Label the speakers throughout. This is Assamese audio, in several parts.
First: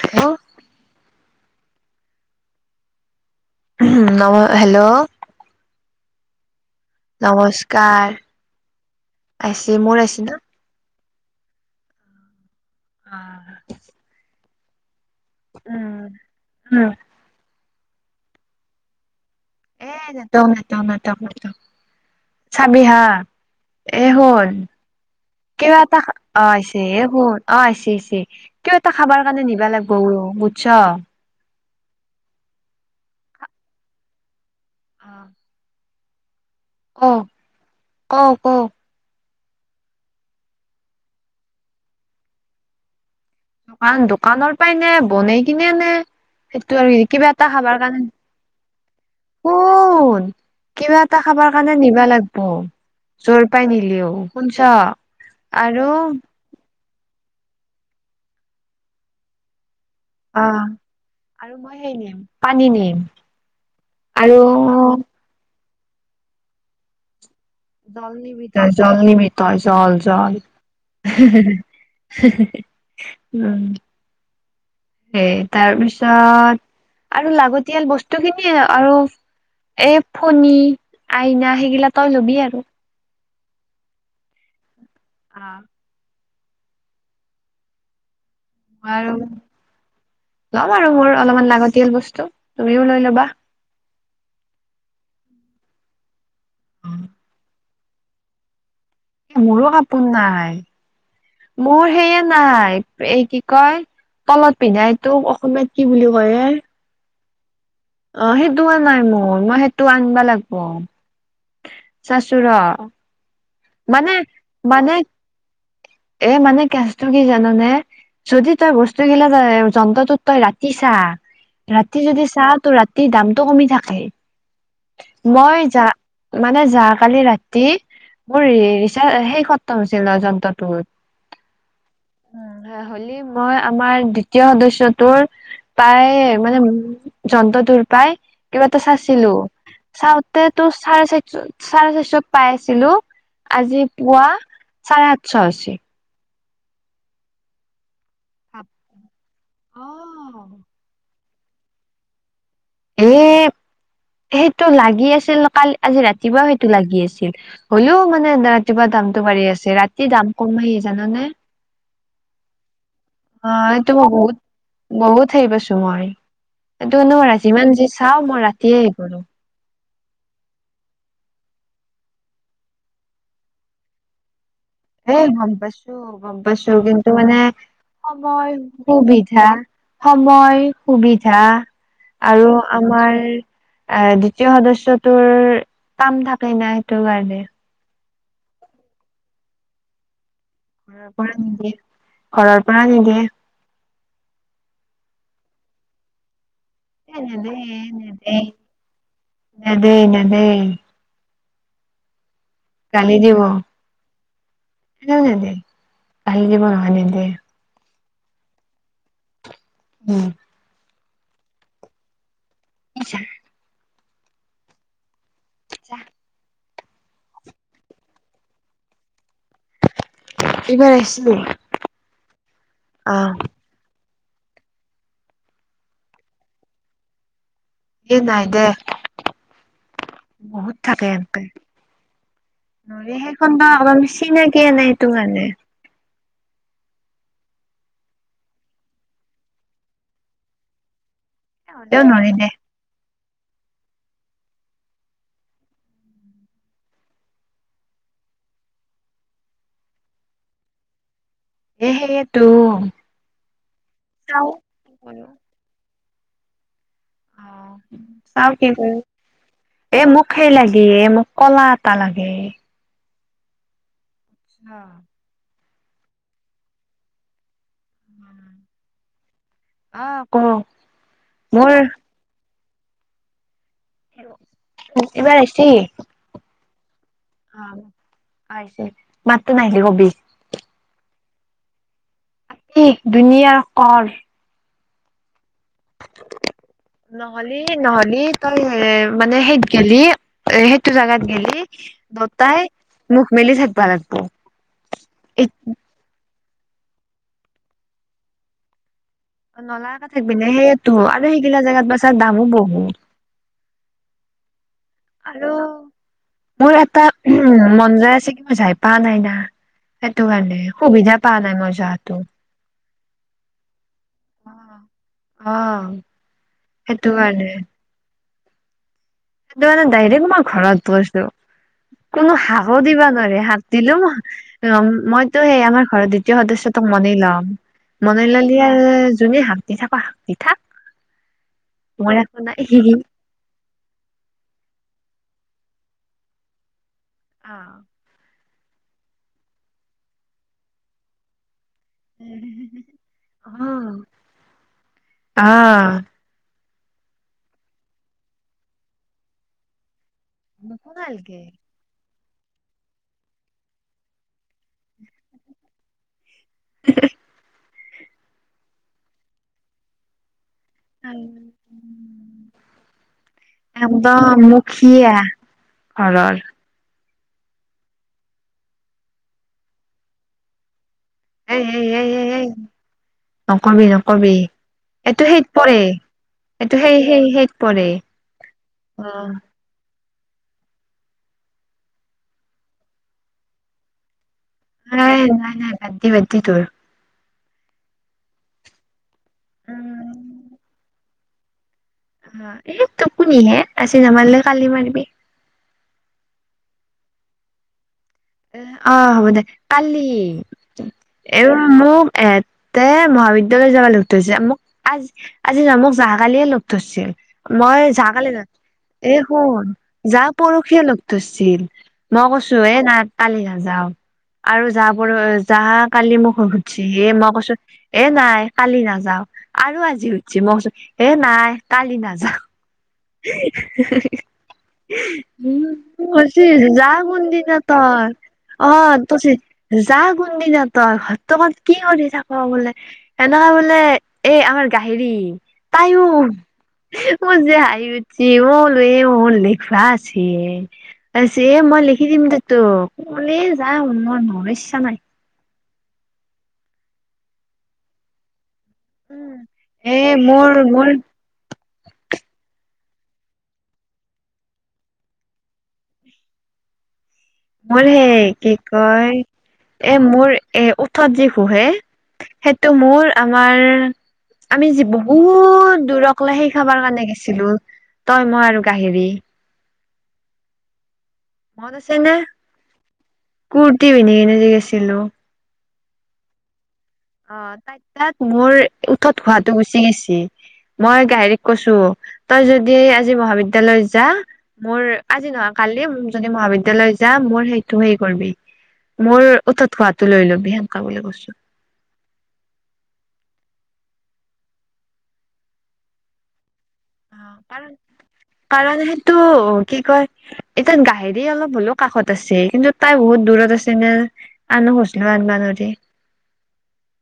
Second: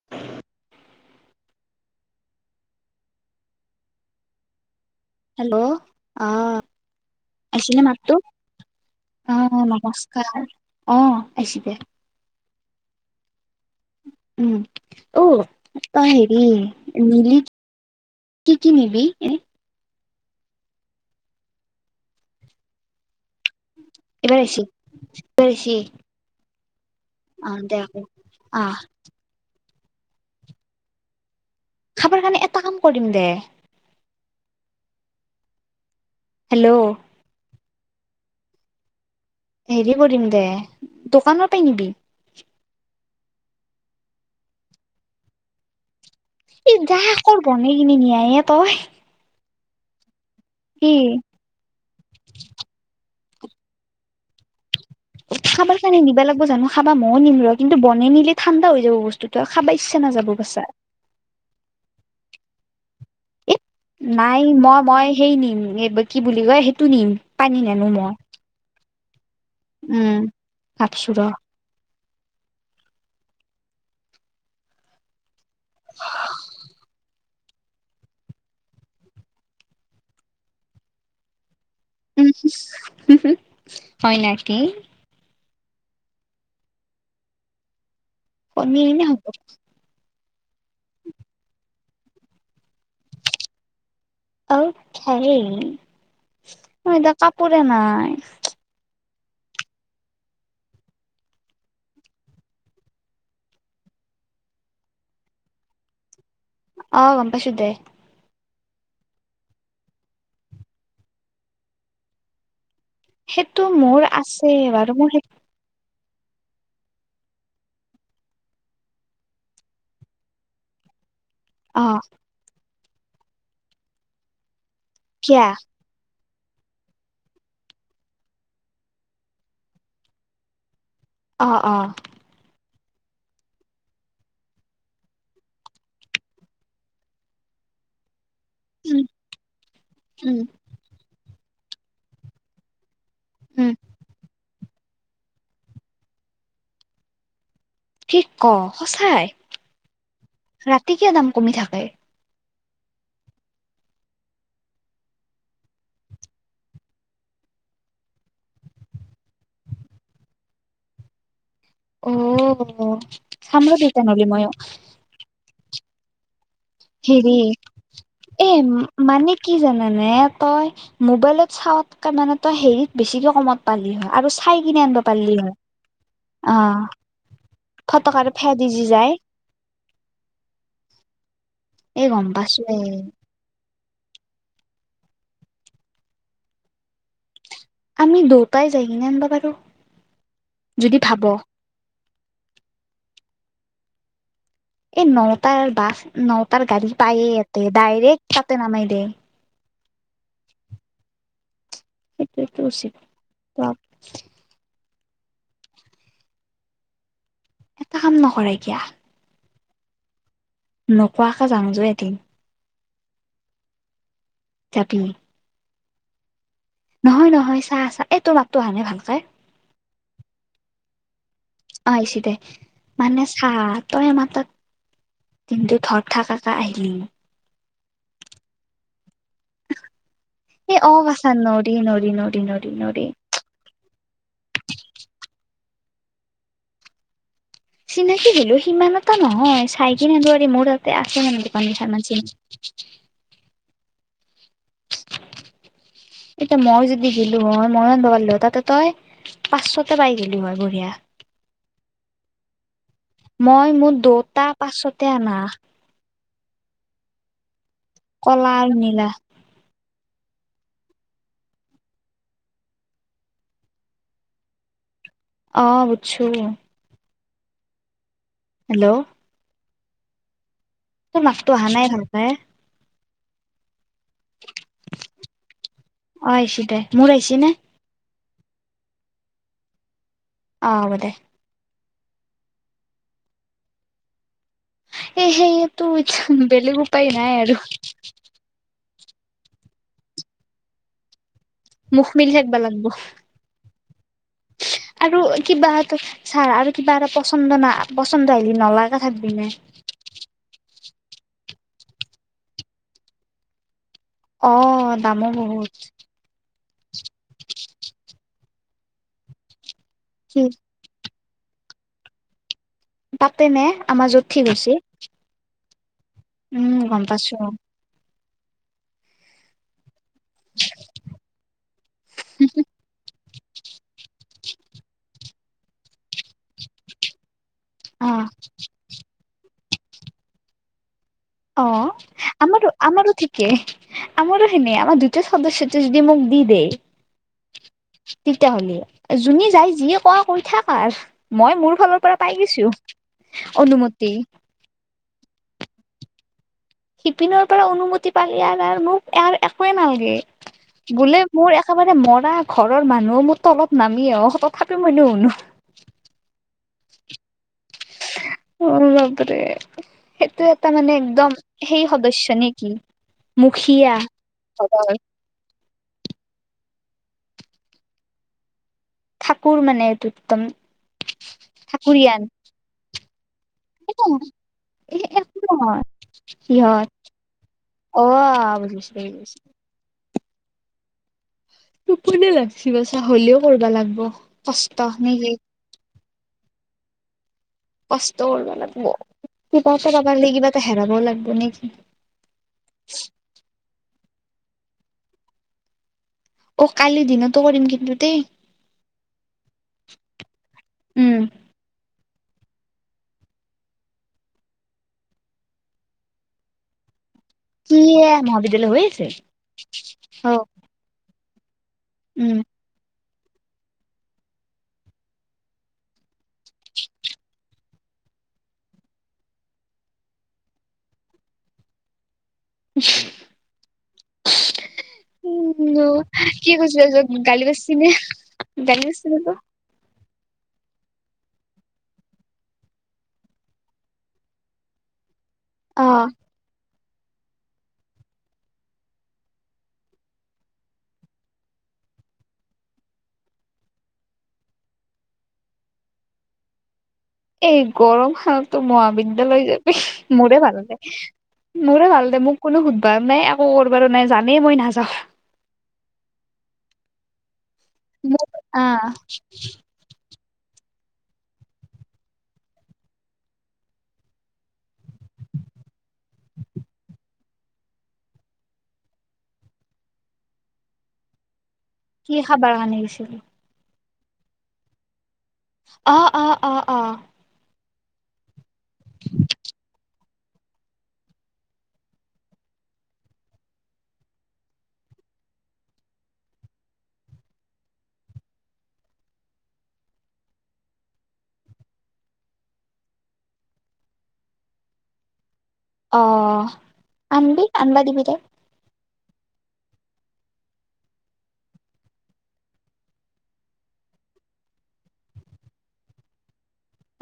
Speaker 1: হেল্ল' ন হেল্ল'।
Speaker 2: হেল্ল' আহ আছিলে
Speaker 1: নমস্কাৰ
Speaker 2: মাতটো আহ
Speaker 1: আহিছে মোৰ আহিছে ন
Speaker 2: নমস্কাৰ অ আহিবা
Speaker 1: অ
Speaker 2: উম অ ত
Speaker 1: উম
Speaker 2: হেৰি
Speaker 1: উম
Speaker 2: নল কি কি নিবি এ
Speaker 1: এ নাট নম নেতম ন চাবি হা। এ
Speaker 2: এইবাৰ
Speaker 1: হল
Speaker 2: আহিছে এইবাৰ আহিছে
Speaker 1: কিবা এটা আহ। বোৰ অ
Speaker 2: দে
Speaker 1: আহিছে
Speaker 2: আকৌ
Speaker 1: আহিছে কিয়
Speaker 2: আহ
Speaker 1: এটা খাবাৰ কাৰণে নিবা লাগিবৌ বুজছ।
Speaker 2: খাবৰ কাৰণে এটা কাম কৰিম দে
Speaker 1: অ।
Speaker 2: হেল্ল'।
Speaker 1: ক ক
Speaker 2: হেৰি কৰিম দে দোকানৰ পৰা নিবি
Speaker 1: দোকান দোকানৰ পৰাই নে বনাই কিনে আনে।
Speaker 2: ই
Speaker 1: সেইটো আৰু
Speaker 2: যা
Speaker 1: কি কিবা
Speaker 2: কৰ
Speaker 1: এটা
Speaker 2: বনাই
Speaker 1: খাবাৰ
Speaker 2: কিনি
Speaker 1: কাৰণে।
Speaker 2: নিয়ায়ে তই
Speaker 1: শুন
Speaker 2: কি
Speaker 1: কিবা এটা খাবাৰ কাৰণে নিবা লাগিব। যৰ পৰা নিলেও, শুনছ
Speaker 2: খাবাৰ
Speaker 1: আৰু
Speaker 2: কাৰণে নিবা লাগব জানো খাবা ময় নিম ৰ, কিন্তু বন নিলে ঠাণ্ডা হৈ যাব বস্তুতটো আৰু খাব। ইচা নাযাব
Speaker 1: অ
Speaker 2: কছা।
Speaker 1: আৰু সেই নিম পানী নিম। আৰু
Speaker 2: নাই মই মই সেই নিম এই কি বুলি কয় সেইটো নিম। পানী নানো মই
Speaker 1: জল নিবি তই জল নিবি তই জল
Speaker 2: উম
Speaker 1: জল
Speaker 2: ভাবছো ৰ
Speaker 1: উম সেই তাৰপিছত আৰু লাগতিয়াল বস্তু খিনিয়ে আৰু এ ফণী আইনা সেইগিলা তই ল'বি আৰু
Speaker 2: হয় নাকি?
Speaker 1: অ
Speaker 2: কণী
Speaker 1: মই
Speaker 2: নিলে
Speaker 1: আৰু
Speaker 2: হব।
Speaker 1: ল'ম আৰু মোৰ অলপমান লাগতিয়াল বস্তু তুমিও লৈ ল'বা
Speaker 2: অকে মই এতিয়া কাপোৰে নাই
Speaker 1: মোৰো কাপোৰ নাই মোৰ সেয়ে নাই এই কি কয় তলত পিন্ধাই তোক অসমীয়াত কি বুলি কয় এ
Speaker 2: অ গম পাইছোঁ দে
Speaker 1: অ সেইটো হ নাই মোৰ মই সেইটো আনিবা লাগিব। চাচুৰা
Speaker 2: সেইটো মোৰ আছে বাৰু মোৰ সেই
Speaker 1: এ মানে কেচটো কি জাননে, যদি তই বস্তু কিলা তই যন্ত্ৰটোত তই ৰাখি চা
Speaker 2: অ
Speaker 1: ৰাতি যদি চা তো ৰাতিৰ দামতটো কমি থাকে।
Speaker 2: কিয়া
Speaker 1: মই যা মানে যা কালি ৰাতি মোৰ ৰিচা সেই খতম হৈছিল ন যন্ত্ৰটোৰ
Speaker 2: অ অ
Speaker 1: হলি মই আমাৰ দ্বিতীয় সদস্যাটোৰ প্ৰায় মানে যন্ত্ৰ তুৰ পাই কিবা এটা
Speaker 2: উম
Speaker 1: চাইছিলো।
Speaker 2: উম
Speaker 1: চাওঁতে তো চাৰে চাৰশ চাৰে চাৰিশত পাই আছিলো
Speaker 2: উম
Speaker 1: আজি পুৱা চাৰে আঠশ হৈছে।
Speaker 2: কি ক সঁচাই,
Speaker 1: অ'।
Speaker 2: ৰাতি কিয় দাম কমি থাকে।
Speaker 1: এই সেইটো লাগি আছিল কাল আজি ৰাতিপুৱাও সেইটো লাগি আছিল হ'লেও মানে ৰাতিপুৱা দামটো আ ৰাতি দাম কম আহি জানা নে
Speaker 2: অ
Speaker 1: অ
Speaker 2: চাম ৰ
Speaker 1: এইটো
Speaker 2: তেতিয়া
Speaker 1: মই
Speaker 2: নহ'লে
Speaker 1: বহুত
Speaker 2: ময়ো
Speaker 1: বহুত সেই পাইছো মই। এইটো নোৱাৰা
Speaker 2: হেৰি
Speaker 1: যিমান যি চাওঁ মই
Speaker 2: এ
Speaker 1: ৰাতিয়ে হে কৰো।
Speaker 2: কি মানে তই মোবাইলত চাকে মানে তই হেৰিত বেছিকে কমত পালি হয় আৰু চাই কিনে আনিব
Speaker 1: এই
Speaker 2: পাৰিলি
Speaker 1: গম
Speaker 2: হয়
Speaker 1: পাইছো গম পাইছো
Speaker 2: অ
Speaker 1: কিন্তু মানে
Speaker 2: ফটক আৰু ফে
Speaker 1: সময়
Speaker 2: দি যি যায়
Speaker 1: সুবিধা সময় সুবিধা
Speaker 2: এই গম
Speaker 1: আৰু
Speaker 2: পাইছো এ
Speaker 1: আমাৰ এ দ্বিতীয় সদস্যটোৰ কাম থাকে না সেইটো কাৰণে।
Speaker 2: আমি দুয়টাই যাই কিনে আনিবা বাৰু
Speaker 1: ঘৰৰ পৰা নিদিয়ে, ঘৰৰ পৰা নিদিয়ে।
Speaker 2: এই নটাৰ বাচ নটা। তাৰ গাড়ী
Speaker 1: এ
Speaker 2: পায়ে
Speaker 1: নেদে
Speaker 2: ইয়াতে ডাইৰেক্ট
Speaker 1: নেদে
Speaker 2: তাতে নামাই দে
Speaker 1: নেদে নেদে
Speaker 2: সেইটো চিপ ছাপ
Speaker 1: এনে দে বাহি যাব নহলে দে
Speaker 2: এটা কাম নকৰে কিয়া।
Speaker 1: উম
Speaker 2: নোকোৱাকে জাং জ এদিন।
Speaker 1: নিচা
Speaker 2: জাবি
Speaker 1: পিজ্জা
Speaker 2: নহয় নহয় চা চা এই তোৰ মাতটো অহা নাই ভালকে
Speaker 1: এইবাৰ আহিছিলো
Speaker 2: অ আইচি দে মানে চাহ তই মাক কিন্তু ধৰ থকা কে আহিলি
Speaker 1: এ নাই দে বহুত
Speaker 2: এই অ
Speaker 1: থাকে
Speaker 2: বাচা
Speaker 1: এনেকে।
Speaker 2: নৰি নৰি নৰি নৰি
Speaker 1: ন
Speaker 2: নৰি
Speaker 1: সেইখন আাৰি চিনাকিয়ে নাইটো কাৰণে।
Speaker 2: চিনাকি দিলো সিমান এটা নহয় চাই কিনে দোৱাৰি মোৰ তাতে নে পণী শাৰ
Speaker 1: হ'লেও
Speaker 2: ম চি
Speaker 1: নৰি দে [unintelligible]
Speaker 2: এতিয়া মই যদি গিলো হই মই আনবা পাৰলো হয় তাতে তই পাঁচশতে পাই গলো হয় বঢ়িয়া।
Speaker 1: এহেটো
Speaker 2: মই মোৰ দুওতা পাছতে
Speaker 1: কৰো
Speaker 2: আনা
Speaker 1: অ চাও কি
Speaker 2: কলাৰ
Speaker 1: কৰো
Speaker 2: নীলা
Speaker 1: এ মোক সেই লাগে এ মোক কলা এটা লাগে। হা
Speaker 2: অ বুজিছোঁ হেল্ল'
Speaker 1: অ ক
Speaker 2: মাত টো অহা
Speaker 1: মোৰ
Speaker 2: নাই ভালকে।
Speaker 1: এইবাৰ আহিছি
Speaker 2: অ আহিছি দে মোৰ আহিছেনে
Speaker 1: আছ মাতটো নাহিলে কবি।
Speaker 2: অহ হব দে
Speaker 1: দুনীয়াৰ কৰ
Speaker 2: এহেয়েটো ইচ্ছা বেলেগ উপ উপায় নাই আৰু
Speaker 1: নহলি নহলি তই এ মানে সেইত গেলি এ সেইটো জেগাত গেলি
Speaker 2: মুখ মিলি থাকিব
Speaker 1: দতাই
Speaker 2: লাগব
Speaker 1: মুখ মেলি থাকি
Speaker 2: আৰু কিবা এ ছাৰ আৰু কিবা এটা পচন্দ না পচন্দ আহিলি নলা
Speaker 1: নলাে থাকিবিনে সেইটো আৰু সেইগিলা জেগাত বা ছাৰ দামো বহুত
Speaker 2: অ দামো
Speaker 1: আৰু
Speaker 2: বহুত
Speaker 1: মোৰ এটা উ মন যায় আছে কি মই যাই পোৱা নাই না সেইটো
Speaker 2: কি
Speaker 1: কাৰণে সুবিধা পা নাই মজাটো।
Speaker 2: তাতেনে আমাৰ যত ঠিক হৈচি
Speaker 1: অ
Speaker 2: উম গম
Speaker 1: সেইটো
Speaker 2: পাইছো
Speaker 1: সটো মানে ডাইৰেক্ মই ঘৰত গৈছো, কোনো হাহও দিবা নোৱাৰে শাক দিলো মইতো সেই আমাৰ ঘৰৰ দ্বিতীয় সদস্য তোক মানি লম।
Speaker 2: অ
Speaker 1: মন ললি আৰু যোনি হাঁগ দি থাক হাঁগ দি থাক।
Speaker 2: অ
Speaker 1: মই একো নাই
Speaker 2: আমাৰ আমাৰ ঠিকে, আমাৰ সেনে আমাৰ দু সদস্যটো যদি মোক দি দেই
Speaker 1: অ
Speaker 2: তেতিয়া হ'লে যোনী যাই যিয় কোৱা কৈ থাক আৰ মই মোৰ ফালৰ পৰা পাই গৈছো
Speaker 1: অ
Speaker 2: অনুমতি।
Speaker 1: অ
Speaker 2: শিপিনৰ পৰা অনুমতি পালি আৰু মোক ই একোৱে নালাগে। বোলে
Speaker 1: নুশুনালকে
Speaker 2: মোৰ একেবাৰে মন না ঘৰৰ মানুহো মোৰ তলত নামি আহ তথাপি মই নুশুনো
Speaker 1: [unintelligible]
Speaker 2: অ বাপৰে সেইটো তাৰ মানে একদম সেই সদস্য নেকি।
Speaker 1: একদম মুখিয়া ঘৰৰ
Speaker 2: ঠাকুৰ মানে এইটো একদম।
Speaker 1: এই এই এই
Speaker 2: ঠাকুৰীয়ান
Speaker 1: এই এই নকবি
Speaker 2: একো
Speaker 1: নকবি
Speaker 2: নহয়
Speaker 1: এইটো
Speaker 2: একো
Speaker 1: সেইত পৰে
Speaker 2: নহয় সিহঁত
Speaker 1: এইটো সেই সেই সেইত পৰে
Speaker 2: অ বুজিছো
Speaker 1: অ
Speaker 2: বুজিছো টোপনিয়ে লাগছে বাচা হ'লেও কৰিবা লাগিব
Speaker 1: নাই নাই নাই বাদ দে বাদ দে তৰ
Speaker 2: কষ্ট কৰিব লাগিব কিবা এটা পাবাৰ
Speaker 1: উম
Speaker 2: লাগি কিবা এটা হেৰাব লাগব নেকি
Speaker 1: হা এই টোপনিহে আজি নামাৰিলে কালি মাৰিবি
Speaker 2: অ কালিৰ দিনতো কৰিম কিন্তু দেই
Speaker 1: অ হ'ব দে কালি
Speaker 2: উম
Speaker 1: এ মোক এতে মহাবিদ্যালয় যাব লগ ধৰিছে মোক আজি আজি য মোক যোৱা কালিয়ে লগ ধৰছে
Speaker 2: কি
Speaker 1: মই যোৱা
Speaker 2: এ
Speaker 1: কালি ত
Speaker 2: মহাবিদ্যালয় হৈ আছে
Speaker 1: এ শুন যা
Speaker 2: অ
Speaker 1: পৰখিয়ে লগ ধৰছিল মই
Speaker 2: উম
Speaker 1: কৈছো এ না কালি নাযাও আৰু য প যোৱা কালি মোক সুধছে হে মই কৈছো এ নাই কালি নাযাও আৰু আজি সুধছে মই কৈছো এ নাই কালি নাযাও সি হু হু হু হো উম কৈছে
Speaker 2: কি কৈছিলো
Speaker 1: যা
Speaker 2: যে গালি
Speaker 1: কোনদিনা
Speaker 2: পাৰছি নে
Speaker 1: তই অ
Speaker 2: গালি পাৰছি নে
Speaker 1: তছে
Speaker 2: তোক
Speaker 1: যাও কোন দিনা তই ঘৰত কি কৰি থাক বোলে সেনেকুৱা বোলে এই আমাৰ গাহৰি
Speaker 2: অ
Speaker 1: তাইও ও যাই সি সুধছে বল এই মোৰ লিখা আছে তাৰ ছে মই লিখি দিম দে তোক কলে যাম মই ম ইচ্ছা নাই
Speaker 2: এই গৰম হালতো
Speaker 1: উম
Speaker 2: মহাবিদ্যালয় যাবি
Speaker 1: এ
Speaker 2: মোৰে
Speaker 1: মোৰ
Speaker 2: ভাল দে
Speaker 1: মোৰ
Speaker 2: মোৰে ভাল দে মোক কোনো সুধবা নাই একো কৰিবলে নাই জানেই মই নাযাওঁ
Speaker 1: [unintelligible] মোৰ হেই
Speaker 2: মোক
Speaker 1: কি
Speaker 2: আহ
Speaker 1: কয় এ মোৰ এ ত যি শুহে সেইটো মোৰ আমাৰ আমি যি বহুত দূৰক লৈ সেই খাবাৰ কাৰণে গেছিলো তই মই আৰু গাহৰী মন আছে
Speaker 2: কি
Speaker 1: ন
Speaker 2: খাবাৰ কাৰণে গৈছিলো
Speaker 1: কুৰ্তি পিন্ধি কিনে যে গেছিলো
Speaker 2: অ অ অ অ
Speaker 1: অ ত তাত মোৰ উঠত খোৱাতো গুচি গৈছে মই গাহঙৰিক কৈছো তই যদি আজি মহাবিদ্যালয় যা মোৰ আজি নহয় কালি যদি মহাবিদ্যালয় য যাম মোৰ সেইটো হেই কৰিবি মোৰ উঠত খোৱাটো লৈ লবি সেনকা বুলি কৈছো।
Speaker 2: অ আনিবি আনিবা দিব তাই
Speaker 1: টো কি কয় এতিয়া গাহেৰি অলপ হ'লেও কাষত আছে কিন্তু তাই বহুত দূৰত আছে নে আন হচ নো আনিব নিদে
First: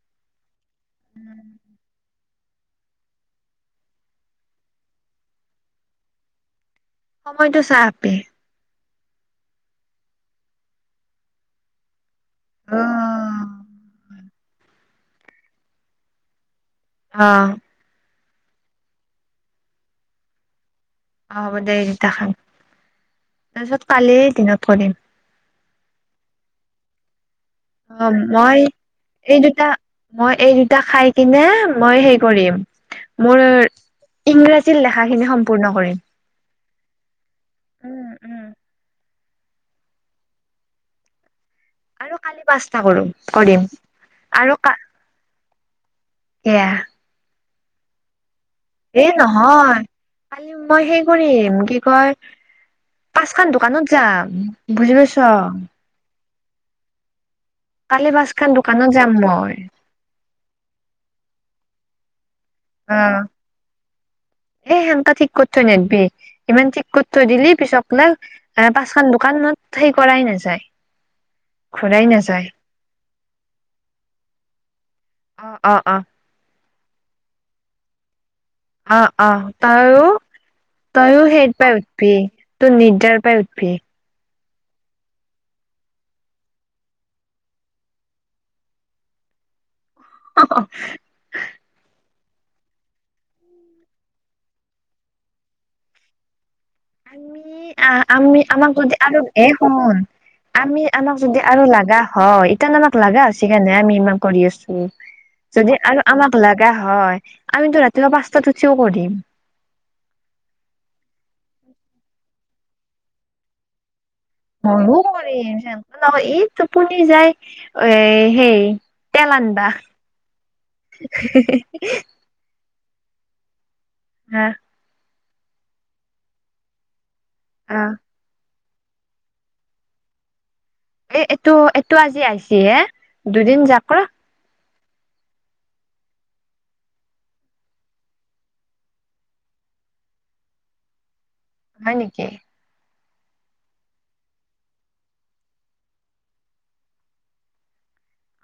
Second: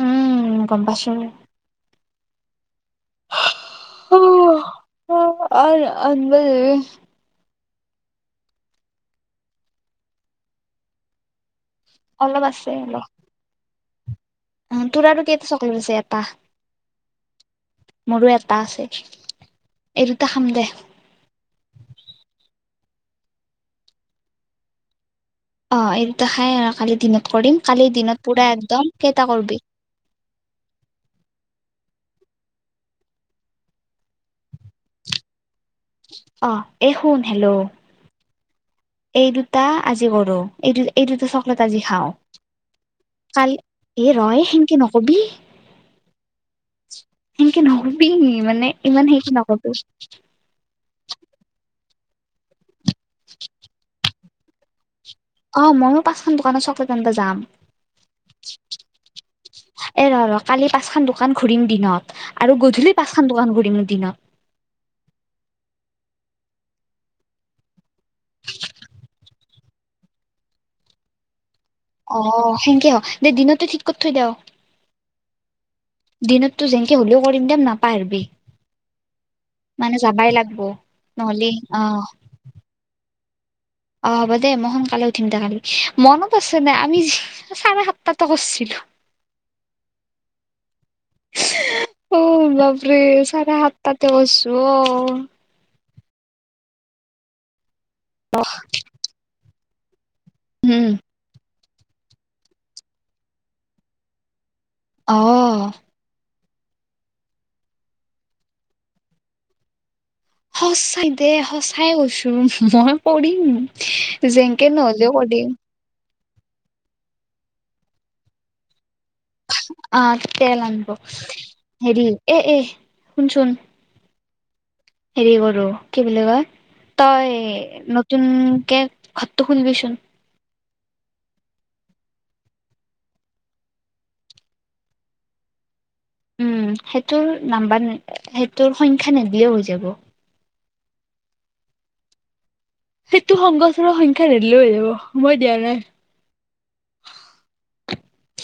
Speaker 2: উম গম পাইছো ৰ আন
Speaker 1: সময়টো চা আপে
Speaker 2: অলপ আছে
Speaker 1: অ',
Speaker 2: অলপ অ তোৰা আৰু কেইটা চকলেট আছে এটা
Speaker 1: অহ
Speaker 2: মোৰো এটা আছে এই দুটা খাম দে।
Speaker 1: অ হ'ব দেই তেতা খাম তাৰপিছত কালি দিনত‌ থৈ‌ দিম।
Speaker 2: অ এই দুটা খাই আৰু কালি দিনত কৰিম কালি
Speaker 1: অ
Speaker 2: দিনত পুৰা
Speaker 1: মই
Speaker 2: একদম কেইটা
Speaker 1: এই
Speaker 2: কৰবি
Speaker 1: দুটা মই এই দুটা খাই কিনে মই সেই কৰিম মোৰ ইংৰাজী লেখাখিনি স ম্পূৰ্ণ কৰিম
Speaker 2: অ এই শুন হেল্ল'
Speaker 1: উম উম।
Speaker 2: এই দুটা আজি কৰো এইটো এই দুটা চ আজি খাও
Speaker 1: আৰু কালি পাঁচটা কৰো
Speaker 2: কালি
Speaker 1: কৰিম
Speaker 2: এ ৰ এ
Speaker 1: আৰু কা
Speaker 2: সেনকে নকবি।
Speaker 1: এয়া
Speaker 2: সেনেকে নকবি মানে ইমান
Speaker 1: এই
Speaker 2: সেইকে নকবি।
Speaker 1: নহয় কালি মই পাচ খন দোকানত যাম বুজি পাইছ
Speaker 2: অ ময়ো পাঁচখন দোকানত চকলেট আনবা যাম।
Speaker 1: কালি পাঁচখন দোকানত যাম মই
Speaker 2: এ ৰ ৰ কালি পাচ খন দোকান ঘুৰিম দিনত। আৰু গধূলি
Speaker 1: অ'।
Speaker 2: পাঁচখন দোকান ঘূৰিম দিনত।
Speaker 1: এ সেনকা ঠিক কত থৈ নেদবি ইমান ঠিক কত থৈ দিলি পিছক পাচ খান দোকানত সেই কৰাই নাই যায়।
Speaker 2: অ সেনকে হ দে দিনতে ঠিক কইৰ থৈ দেও।
Speaker 1: অ অ অ
Speaker 2: দিনতটো যেনেকে হ'লেও কৰিম দেম নাপাহৰবি।
Speaker 1: অ অ
Speaker 2: মানে
Speaker 1: তইও
Speaker 2: যাবাই লাগব
Speaker 1: তইও
Speaker 2: নহ'লে
Speaker 1: সেইত পাই
Speaker 2: অ
Speaker 1: উঠবি তই নিপদাৰ পাই সুইধবি।
Speaker 2: অ। দেই মই সোনকালে উঠিম দে কালি মনত আছে নে আমি চাৰে সাতটাতো কৰিছিলো।
Speaker 1: অহ।
Speaker 2: অ বাপৰে চাৰে সাতাতে কৰছো অ।
Speaker 1: আমি আহ আমি আমাক যদি আৰু এ শুন আমি
Speaker 2: উম
Speaker 1: আমাক যদি আৰু লাগা হয় ইতান আমাক লাগা হৈছি কাৰণে আমি ইমান কৰি আছো
Speaker 2: অ
Speaker 1: যদি আৰু আমাক লগা হয় আমিতো ৰাতিপুৱা পাঁচটাত উঠিও কৰিম।
Speaker 2: সঁচাই দে সঁচাই কৈছো মই পঢ়িম যেনকে নহলেও পঢ়িম।
Speaker 1: নহয় ই টোপনি যায় এ সেই তেল আনবা
Speaker 2: আহ তে আনিব হেৰি এ এ শুনচোন।
Speaker 1: হম।
Speaker 2: হেৰি কৰো কি বুলি কয়
Speaker 1: অ
Speaker 2: তই নতুন এ ঘৰটো শুনিবিচোন
Speaker 1: এ এইটো এইটো আজি আহিছি হে দুদিন যাক ৰ।
Speaker 2: উম সেইটোৰ নাম্বাৰ সেইটোৰ সংখ্যা নেদিলেও হৈ যাব।
Speaker 1: হয় নেকি?
Speaker 2: সেইটো সংগঠনৰ সংখ্যা ধেৰিলেও হৈ যাব মই দিয়া নাই।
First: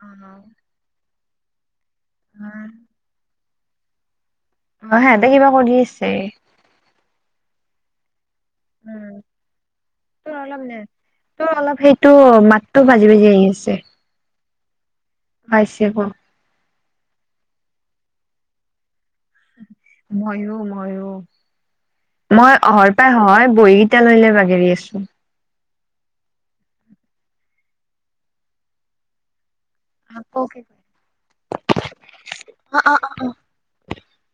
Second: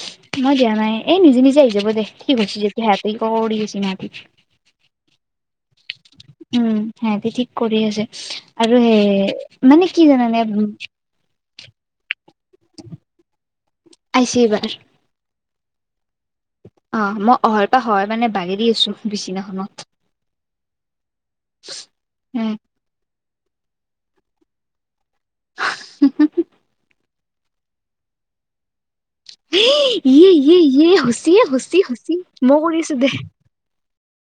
Speaker 1: অ
Speaker 2: মই দিয়া নাই এ নিজে নিজে আহি যাব দে ঠিক হৈছি যদি সেহাতে কিবা কৰি গেছি না কি।
Speaker 1: অ সিহঁতে কিবা কৰি আছে।
Speaker 2: সেহাতে ঠিক কৰি আছে আৰু
Speaker 1: উম
Speaker 2: সেই মানে কি
Speaker 1: তোৰ
Speaker 2: জানানে
Speaker 1: অলপ নে তোৰ অলপ সেইটো মাতটো বাজি বাজি আহি আছে।
Speaker 2: [unintelligible]
Speaker 1: আইছে ক।
Speaker 2: অ মই অহইৰ পৰা সহই মানে বাগেৰি আছো বিছনাখনত।
Speaker 1: মইয়ো মইয়ো মই অহইৰ পৰাই সহয় বহী কেইটা লৈ লৈ বাগেৰি আছো।
Speaker 2: এ ইয়
Speaker 1: আকৌ
Speaker 2: ইয়ে
Speaker 1: কি
Speaker 2: ইয়ে হচিয়ে হচি হচি মই কৰিছো দে।